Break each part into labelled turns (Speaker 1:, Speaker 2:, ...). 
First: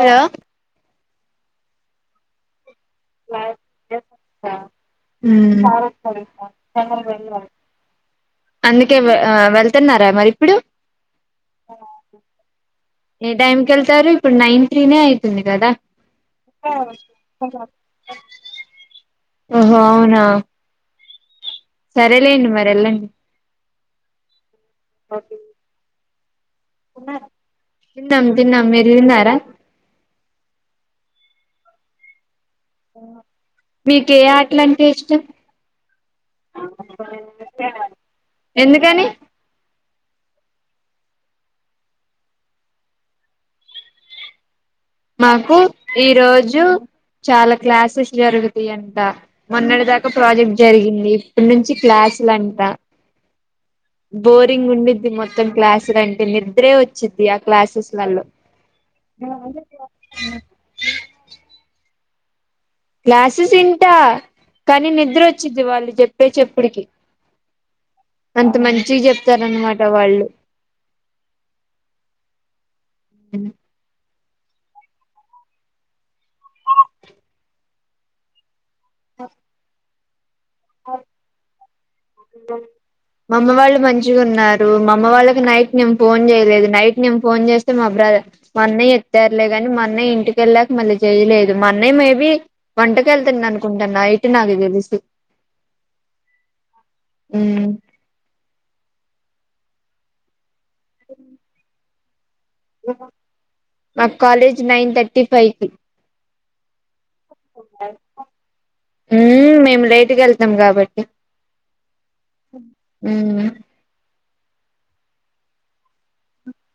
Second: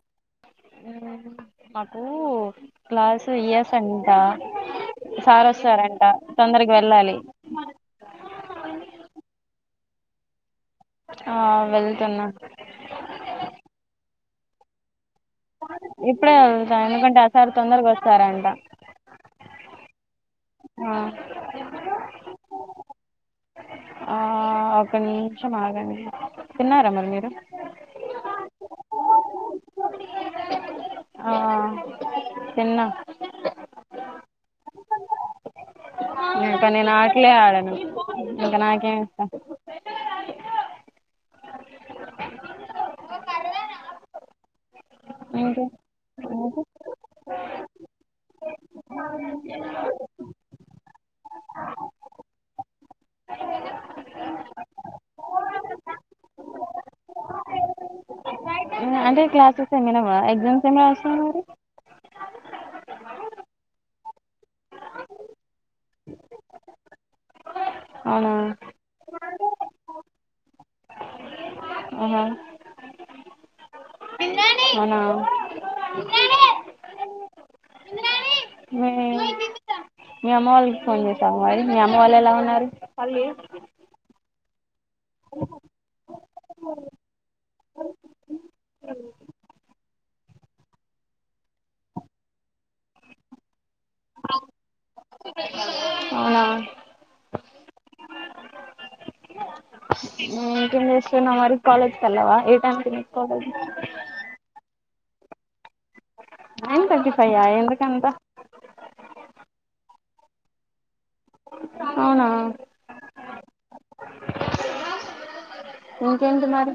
Speaker 1: Hello
Speaker 2: మాకు class ఇయస్ అంటా
Speaker 1: ఉమ్
Speaker 2: వెళ్ళాలి
Speaker 1: అందుకే వెళ్ తున్నారా మరి ఇప్పుడు
Speaker 2: ఆ వెళ్తున్నా
Speaker 1: ఏ టైమ్కి వెళ్తారు ఇప్పుడు నైన్ త్రీ నె అయి
Speaker 2: ఇప్పుడే వెళ్తాను ఎందుకంటే ఆసారి తొందరకి వస్తారంట
Speaker 1: ఓహో అవునా
Speaker 2: ఆ
Speaker 1: సరేలేండి మరి వెళ్ళండి
Speaker 2: ఆ ఒక నిమిషం ఆగాండి
Speaker 1: తిన్నాం తిన్నాం మీరుదింనారా
Speaker 2: ఆ తిన్నా
Speaker 1: మీకే ఆటల అంటే ఇష్టం
Speaker 2: ఇంకా నేను ఆట్లే ఆడను ఇంకా నాకేమి
Speaker 1: ఎందుకని
Speaker 2: ఇస్తారు
Speaker 1: మాకు
Speaker 2: ఇంకా
Speaker 1: ఈ రోజు చాలా క్లాసెస్ జరుగుతాయంట మొన్నటి దాకా ప్రాజెక్ట్ జరిగింది ఇప్పుడు నుంచి క్లాస్ వస్తాడంట బోరింగ్ ఉండిద్ది మొత్తం క్లాసులు అంటే నిద్రే వచ్చిద్ది ఆ క్లాసెస్లలో
Speaker 2: అంటే క్లాసెస్ ఏమైనా కూడా ఎగ్జామ్స్ ఏమైనా రాస్తు మరి
Speaker 1: క్లాసెస్ ఇంటా కానీ నిద్ర వచ్చింది వాళ్ళు చెప్పే చెప్పడికి
Speaker 2: అవునా
Speaker 1: అంత మంచి గా చెప్తారన్నమాట వాళ్ళు
Speaker 2: ఆ మీ
Speaker 1: స
Speaker 2: మీ అమ్మ వాళ్ళకి ఫోన్ చేసాము అది మీ అమ్మ వాళ్ళు ఎలా ఉన్నారు మళ్ళీ
Speaker 1: అమ్మ వాళ్ళు మా మంచిగా అమ్మ వాళ్ళకి నైట్ ఫోన్ చేయలేదు నైట్ నే ఫోన్ చేస్తే మా బ్రదర్ మా అన్నయ్య ఏ తెరలే గాని మొన్నయ ఇంటికెళ్ళాక మళ్ళీ చేయలేదు మొన్నయ మేబి వంటక వెళ్తున్నా కుంటన్నా నైట్ నాకు తెలుసు
Speaker 2: అవునా
Speaker 1: హ్మ్
Speaker 2: ఇంకేం చేస్తున్నావ్ మరి కాలేజ్ కెళ్ళావా
Speaker 1: మాకు కాలేజ్ నైన్ థర్టీ ఫైవ్ కి
Speaker 2: నైన్ తాటి
Speaker 1: మేము లైట్ గా వెళ్తాము కాబట్టి
Speaker 2: అవునా
Speaker 1: మ్మ్
Speaker 2: ఇంకేంటి మరి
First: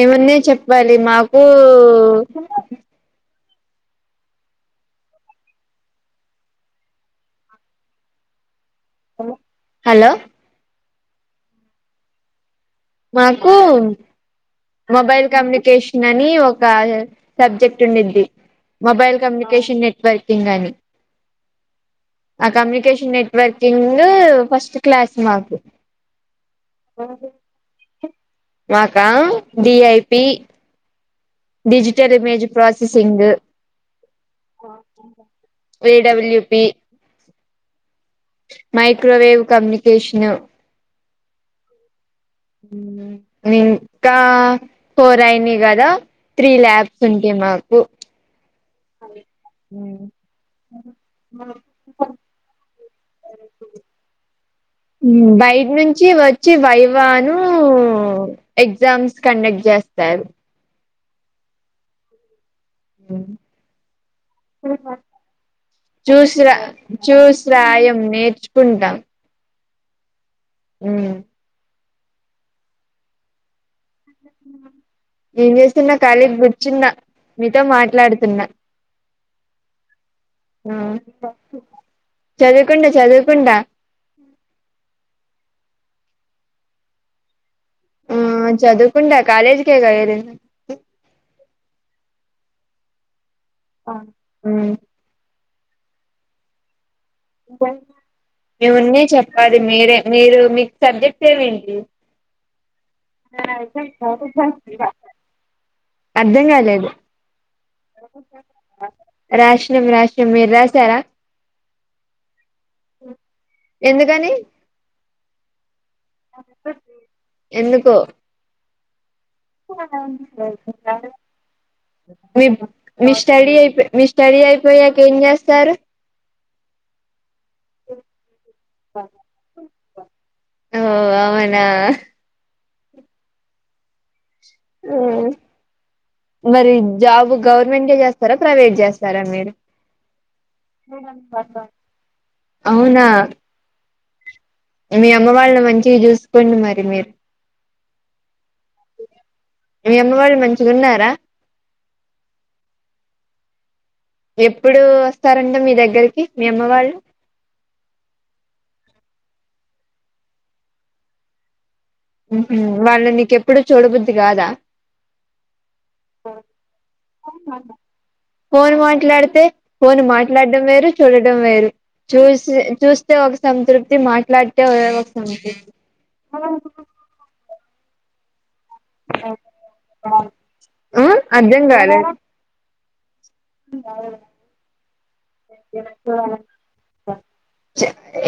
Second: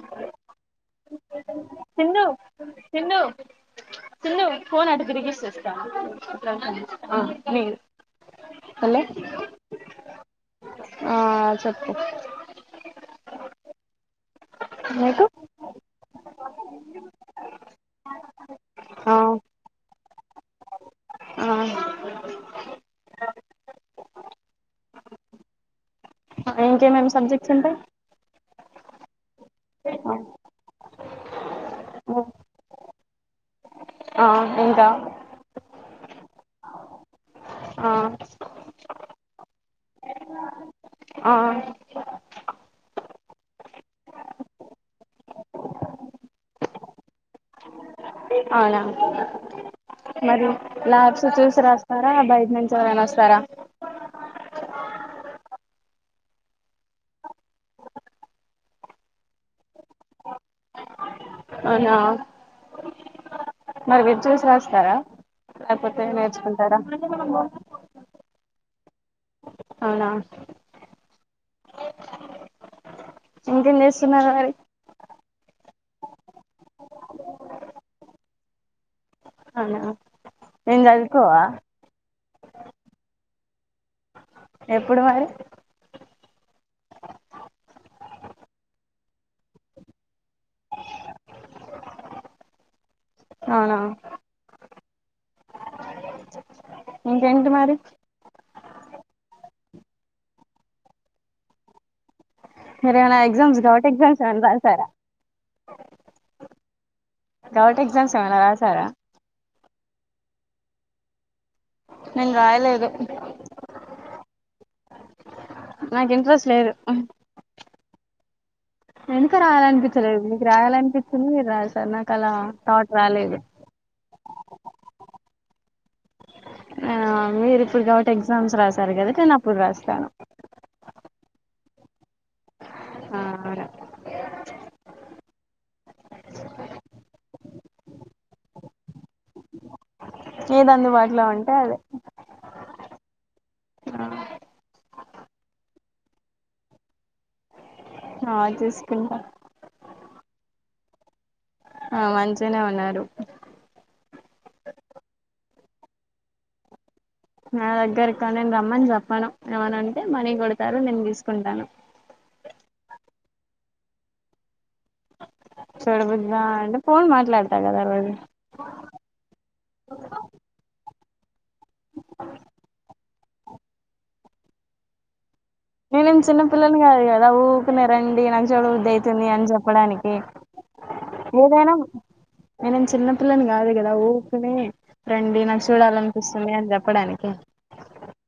Speaker 1: ఏమన్నాయీ చెప్పాలి మాకు
Speaker 2: సింధు సిధు సిందు ఫోన్ అటు తిరిగిసిస్తా మీరు
Speaker 1: హలో
Speaker 2: ఆ చెప్పు
Speaker 1: మాకు
Speaker 2: నీకు
Speaker 1: మొబైల్ కమ్యూనికేషన్ అని ఒక సబ్జెక్ట్ ఉంనిద్ది
Speaker 2: ఆ
Speaker 1: మొబైల్ కమ్యూనికేషన్ నెట్వర్కింగ్ అని
Speaker 2: ఆ
Speaker 1: ఆ కమ్యూనికేషన్ నెట్వర్కింగ్ ఫస్ట్ క్లాస్ మాకు
Speaker 2: ఇంకేమేమి సబ్జెక్ట్స్ ఉంటాయి
Speaker 1: మాకా డిఐపి డిజిటల్ ఇమేజ్ పసెసింగ్
Speaker 2: ఆ ఇంకా
Speaker 1: ఏ డబల్ యూ పి
Speaker 2: ఆ
Speaker 1: మైక్రోవేవ్ కమ్యూనికేషను
Speaker 2: ఆ
Speaker 1: మిన్ ఇంకా ఫోర్ అయినాయి కదా త్రీ ల్యాబ్స్ ఉంటాయి మాకు
Speaker 2: అవునా మరి ల్యాబ్స్ చూసి రాస్తారా బయట నుంచి ఎవరైనా వస్తారా
Speaker 1: బయట నుంచి వచ్చి వైవాను ఎగ్జామ్స్ కండక్ట్ చేయ వస్తారు
Speaker 2: అవునా మరి మీరు చూసి రాస్తారా లేకపోతే
Speaker 1: చూసిరా
Speaker 2: నేర్చుకుంటారా
Speaker 1: చూసిరాయం నేర్చుకుంటాం
Speaker 2: అవునా
Speaker 1: హ్మ్
Speaker 2: ఇంకేం చేస్తున్నారు మరి
Speaker 1: ఏం చేస్తున్నా కాళీగ కూర్చున్న మీతో మాట్లాడుతున్నా ఆ
Speaker 2: ఏం చదువుకోవా
Speaker 1: చదువుకుంటా చదువుకుంటా
Speaker 2: ఎప్పుడు మరి
Speaker 1: ఆ చదువుకుంటా కాలేజి కె కదా ఏళ్ళింది
Speaker 2: అవునా
Speaker 1: అ హ్మ్
Speaker 2: ఇంకేంటి మరి
Speaker 1: మేమున్ని చెప్పాలి మీరే మీరు మీక్ సబ్జెక్ట్ ఏంటి
Speaker 2: మీరు ఏమైనా ఎగ్జామ్స్ గవట్ ఎగ్జామ్స్ ఏమైనా రాసారా
Speaker 1: అర్థం కాలేదు
Speaker 2: గవట్ ఎగ్జామ్స్ ఏమైనా రాసారా
Speaker 1: రాశినం రాశినం మీరు రాసారా
Speaker 2: నేను రాయలేదు
Speaker 1: ఎందుకని
Speaker 2: నాకు ఇంట్రెస్ట్ లేదు
Speaker 1: ఎందుకో
Speaker 2: ఎందుకో రాయాలనిపించలేదు మీకు రాయాలనిపించింది మీరు రాసారు నాకు అలా
Speaker 1: మీ
Speaker 2: థాట్
Speaker 1: మీ
Speaker 2: రాలేదు
Speaker 1: స్టడి అయిపో మీ స్టడీ అయిపోయాక ఏం చేస్తారు
Speaker 2: ఆ మీరు ఇప్పుడు గబ్బటి ఎగ్జామ్స్ రాసారు కదా నేను అప్పుడు రాస్తాను
Speaker 1: ఓ అవునా
Speaker 2: ఆ
Speaker 1: హ్మ్ మరి జాబ్ గవర్నమెంట్ ఎ చేస్తారా ప్రైవేట్ చేస్తారా మీరు
Speaker 2: ఏది అందుబాటులో ఉంటే అదే
Speaker 1: అవునా మీ అమ్మ వాళ్ళ ను మంచిగా చూసుకోండి మరి మీరు
Speaker 2: ఆ చూసుకుంటా
Speaker 1: మీ అమ్మ వాళ్ళు మంచిగా ఉన్నారా
Speaker 2: ఆ మంచిగనే ఉన్నారు
Speaker 1: ఎప్పుడు వస్తారంట మీ దగ్గరికి మీ అమ్మ వాళ్ళు
Speaker 2: నా దగ్గరకా నేను రమ్మని చెప్పను ఎమనంటే మనీ కొడతారు నేను తీసుకుంటాను
Speaker 1: హ్మ్ హు వాళ్ళు నీకు ఎప్పుడు చూడబుద్ది కాదా
Speaker 2: చూడబుద్దా అంటే ఫోన్ మాట్లాడతా కదా రోజు
Speaker 1: ఫోన్ మాట్లాడితే ఫోన్ మాట్లాడం వేరు చూడడం వేరు చూసి చూస్తే ఒక సంతృప్తి మాట్లాడితే ఎ వస్తూన్ మీకీ
Speaker 2: నేను ఏం చిన్న పిల్లని కాదు కదా ఊకునే న రండి నాకు చూడబుధైతుంది అని చెప్పడానికి
Speaker 1: ఆ అర్ధం
Speaker 2: ఏదైనా
Speaker 1: కాలేదు
Speaker 2: నేనేం చిన్న పిల్లని కాదు కదా ఊకనే రండి నాకు చూడాలనిపిస్తుంది అని చెప్పడానికి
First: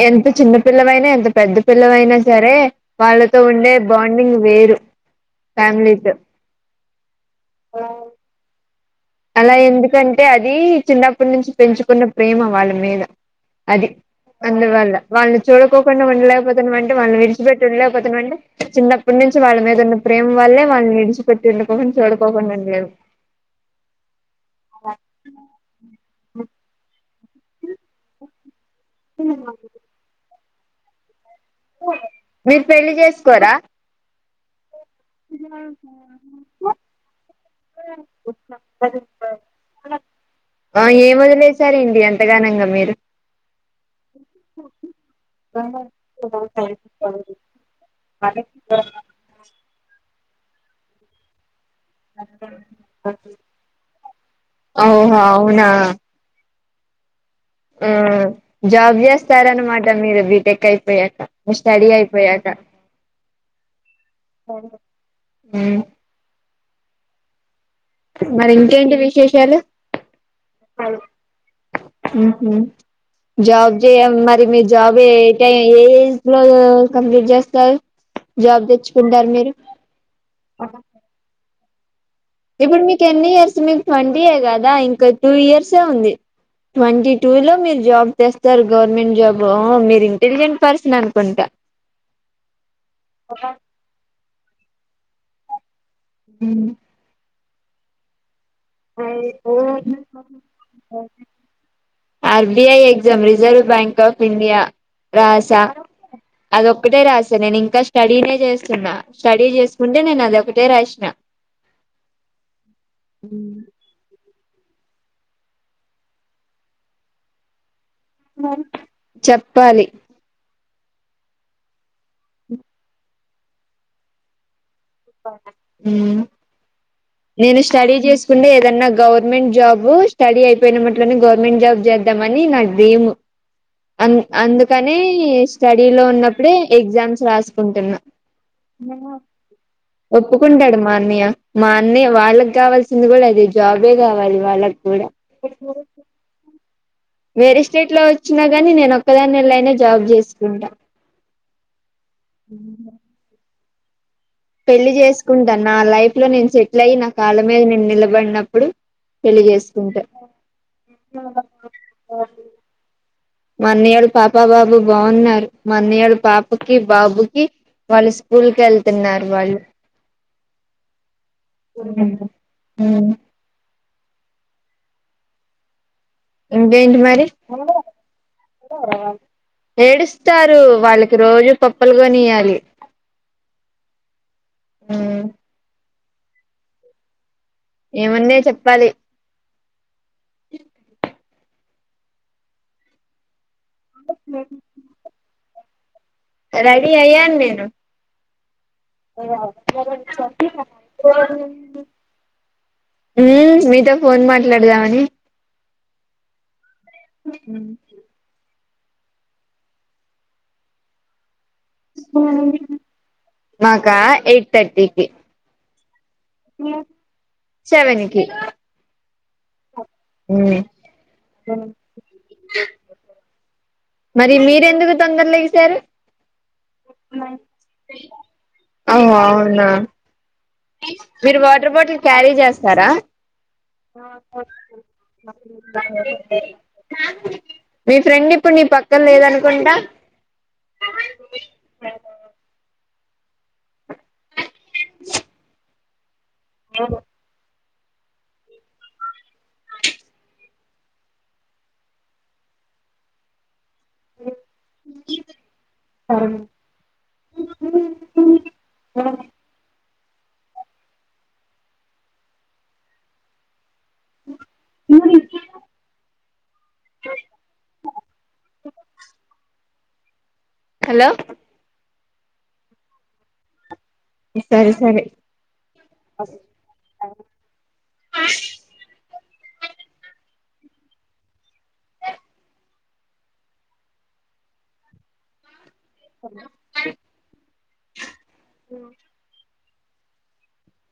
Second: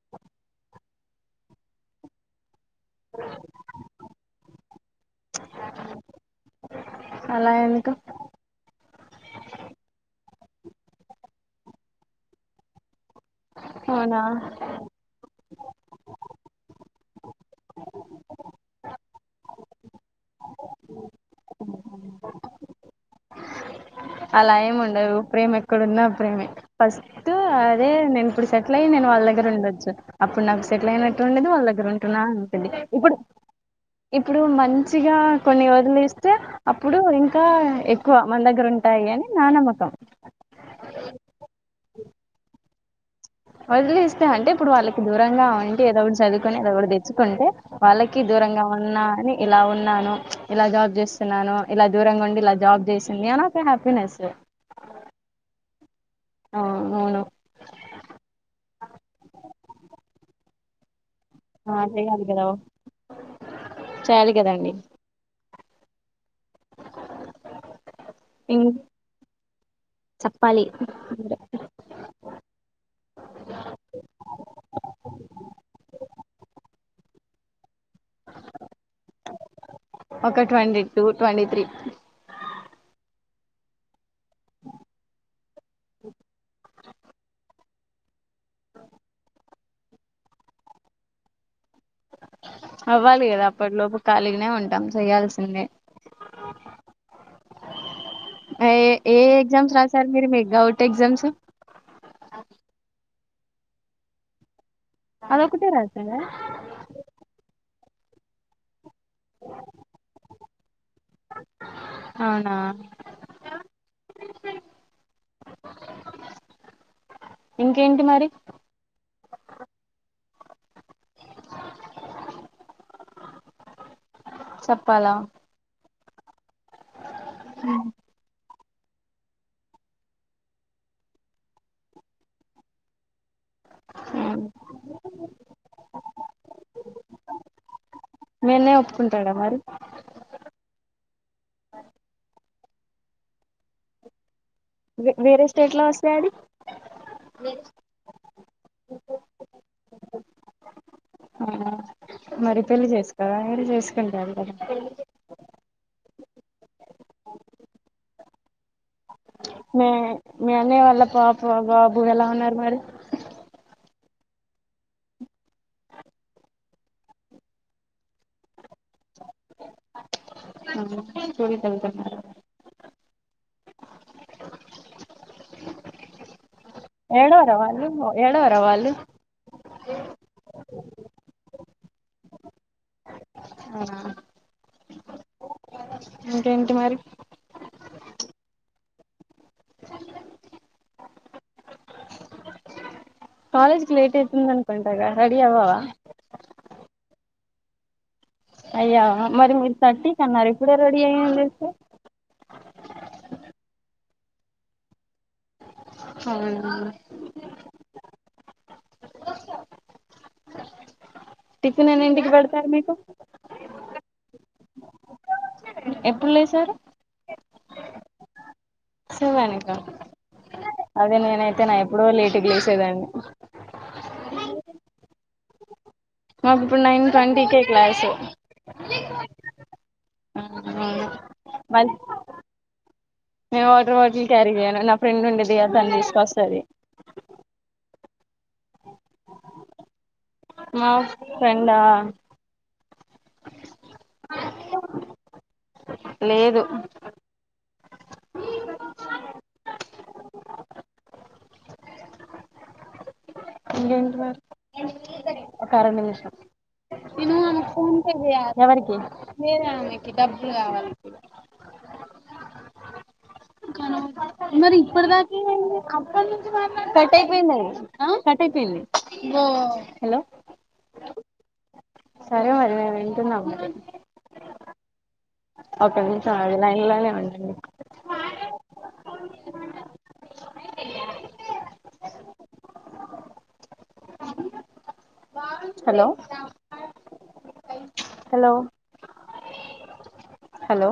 Speaker 1: ఎంత చిన్న పిల్లవైనా ఎంత పెద్ద పిల్లవైనా సరే వాళ్ళతో ఉండే బాండింగ్ వేరు ఫ్యామిలీతో
Speaker 2: అలా ఎందుకు
Speaker 1: అలా ఎందుకంటే అది చిన్నప్పటి నుంచి పెంచుకున్న ప్రేమ వాళ్ళ మీద అది
Speaker 2: అవునా
Speaker 1: అందువల్ల వాళ్ళు చూడకోకుండా ఉండలేకపోతున్నామంటే వాళ్ళని విడిచిపెట్టి ఉండలేకపోతున్నా అంటే చిన్నప్పటి నుంచి వాళ్ళ మీద ఉన్న ప్రేమ వ అల్లే వాళ్ళని విడిచిపట్టి ఉండకోకున్న చూడుకోకుండ ఉండ లేవు
Speaker 2: అలా ఏమి ఉండదు ప్రేమ ఎక్కడున్నా ప్రేమే ఫస్ట్ అదే నేను ఇప్పుడు సె సెట్లయ్ నేను వాళ్ళ దగ్గర ఉండోచ్చు అప్పుడు నాకు సెట్ల అయిన టు ఉండదు వాళ్ళ దగ్గర ఉంటున్నా అని
Speaker 1: మీరు
Speaker 2: ఉంటది
Speaker 1: పెళ్లి
Speaker 2: ఇప్పుడు
Speaker 1: చేసుకోరా
Speaker 2: ఇప్పుడు మంచిగా కొన్ని వొదిలేస్తే అప్పుడు ఇంకా ఎక్కువ మన దగ్గర ఉం టై అని నా నమ్మకం
Speaker 1: ఆ ఏం వదిలేసారండి అంతగానంగా మీరు
Speaker 2: వదిలేస్తే అంటే ఇప్పుడు వాళ్ళకి దూరంగా ఉంటే ఏదో ఒక చదుకుని ఏదో ఒకటి తెచ్చుకుంటే వాళ్ళకి దూర ఇగ ఉన్నా అని ఇలా ఉన్నాను ఇలా జాబ్ చేస్తున్నాను ఇల దూరంగా ఉండి ఇల జాబ్ చేసింది అని ఒక హ్యాపీనెస్
Speaker 1: ఓహో అవునా
Speaker 2: ఆ అవును
Speaker 1: ఆ జాబ్ చేస్తారనమాట మీరు బి టెక్ అయిపోయాక మి
Speaker 2: ఆ
Speaker 1: స్టడీ అయిపోయట
Speaker 2: చాలి కదండి
Speaker 1: ఊ మరి ఇంకేంటి విశేషాలు
Speaker 2: ప్పాలి
Speaker 1: ఊహు జాబ్ చేయము మరి మీ జాబ్ ఏటై ఏ ఎటిలో కంప్లీట్ చేస్
Speaker 2: ఒక ట్వంటీ టూ ట్వంటీ త్రీ
Speaker 1: ఇప్పు మీకెన్ని ఇయర్స్ గదా ఇంక టూ ఇయర్సే ఉంది ట్వంటీ టూ లో మీరు జాబ్ తెస్తారు గవర్నమెంట్ జాబ్ మీరు ఇంటెలిజెంట్ పర్సన్ అనుకుంటా
Speaker 2: అవ్వాలి గదా అప్పటిలోపు ఖాళీగానే ఉంటాం చెయ్యాల్సిందే ఏ ఏ ఎగ్జామ్స్ రాశారు మీరు మీ govt exams
Speaker 1: R B I reserve bank of India రాసా
Speaker 2: అదొకటే రాసారా
Speaker 1: అదొక్కటే రాసా నేనింకా స్టడీనేే చేస్తున్నా స్టడీ చేసుకుంటే నేను అదొకటే రాష్
Speaker 2: అవునా [inaudible]
Speaker 1: చెప్పాలి
Speaker 2: చెప్పాలా
Speaker 1: నేను స్టడీ చేసుకుండే దన్నా గవర్నమెంట్ జాబ్ స్టడీ అయిపోయిన మట్లోనే గవర్నమెంట్ జాబ్ జేద్దామని నాకు డ్రీమ్ అందుకని స్టడీ లో ఉన్నప్పుడే ఎగ్జామ్స్ రాసుకుంటున్నా
Speaker 2: మీఅన్నయ్ ఒప్పుకుంటాడా మరి
Speaker 1: ఒప్పుకుంటాడు మా అన్నయ్య మా అన్నయ్య వాళ్ళకి గావల్సింది కూడా అదే జాబే గావాలి. వాళ్ళ గూడ
Speaker 2: వేరే స్టేట్ లో వస్తే అది
Speaker 1: వేరే స్టేట్ లో వచ్చినా గాని నేను ఒక్కదానెలయ్యినా జాబ్ చేసుకుంటా
Speaker 2: మరి పెళ్లి చేసు కోవ
Speaker 1: పెళ్లి చేసుకుంటాను నా లైఫ్ లో నేను సెటిల్ అయ్యి నా కాళ్ళ మీద నేను నిలబడినప్పుడు పెళ్లి చేసుకుంటా
Speaker 2: మీ అన్నయ వాళ్ళ పాప బాబు ఎలా ఉన్నారు మరి
Speaker 1: మాన్నయాళ్ళ పాప బాబు బాగున్నారు మాన్నయాళ్ పాపకి బాబుకి వాళ్ళు స్కూల్ కెళ్ తిన్నారు వాళ్ళు
Speaker 2: స్కూల్కి వెళ్తున్నారు
Speaker 1: ఇంకేంటి మరి
Speaker 2: ఏడవరా వాళ్ళు ఏడవరా వాళ్ళు
Speaker 1: ఏడుస్తారు వాళ్ళకి రోజు పప్పలు గొనీయ్యాలి
Speaker 2: ఆ
Speaker 1: మ్
Speaker 2: ఇంకేంటి మరి
Speaker 1: ఏముందే చెప్పాలి
Speaker 2: కాలేజ్ కి లేట్ అయితుంద అన్కుంటగా రెడి అవ్వవా
Speaker 1: రెడీ అయ్యాన్ నేను [inaudible]
Speaker 2: అయ్యావా మరి మీరు థర్టీకి అన్నారు ఇప్పుడే రెడీ అయ్యాను తెలుస్తే
Speaker 1: మ్మ్ మీతో ఫోన్ మాట్లాడదామని
Speaker 2: అవునవును
Speaker 1: ఊ
Speaker 2: టిఫిన్ ఎన్నింటికి పెడతారు మీకు
Speaker 1: గా ఎయిట్ తథర్టీకి
Speaker 2: ఎప్పుడు లే సారు
Speaker 1: సెవెన్ కు
Speaker 2: నుక అదే నేనైతే నా ఎప్పుడో లేటుగా లేసేదాన్ని
Speaker 1: మరి మీరెందుకు తొందర లేగిసారు
Speaker 2: మాకు ఇప్పుడు
Speaker 1: నైన్
Speaker 2: ట్వంటీకే క్లాసు
Speaker 1: అవు అవునా మీరు వాటర్
Speaker 2: మళ్
Speaker 1: బాటిల్ క్యారీ చేస్తారా
Speaker 2: నేను వాటర్ బాటిల్
Speaker 1: నాకు
Speaker 2: క్యారీ చేయను నా ఫ్రెండ్ ఉండేది తను తీసుకొస్తది
Speaker 1: [inaudible] మీ ఫ్రెండ్ ఇప్పుడు నీ పక్కన లేదనుకుంటా
Speaker 2: మా ఫ్రెండ్ ఆ లేదు ఇంకేంటి మరి ఒక అర నిమిషం నేను ఆమెకి ఫోన్ పే చేయాలి ఎవరికి వేరే అమె డబ్బులు కావాలి ఇప్పుడు కానీ
Speaker 1: ఉమ్
Speaker 2: మరి ఇప్పటి దాక ఏముఅయేది అప్పటి నుంచి మాట్లాడుతే కట్ అయిపోయింది హ కట్ అయిపోయింది ఓ హలో
Speaker 1: హలో
Speaker 2: సరే మరి మేము వింటున్నాంము మరి
Speaker 1: సరే సరే
Speaker 2: ఒక్క నిమిషం ఆగు లైన్ లోనే ఉండు నువు హలో హలో హలో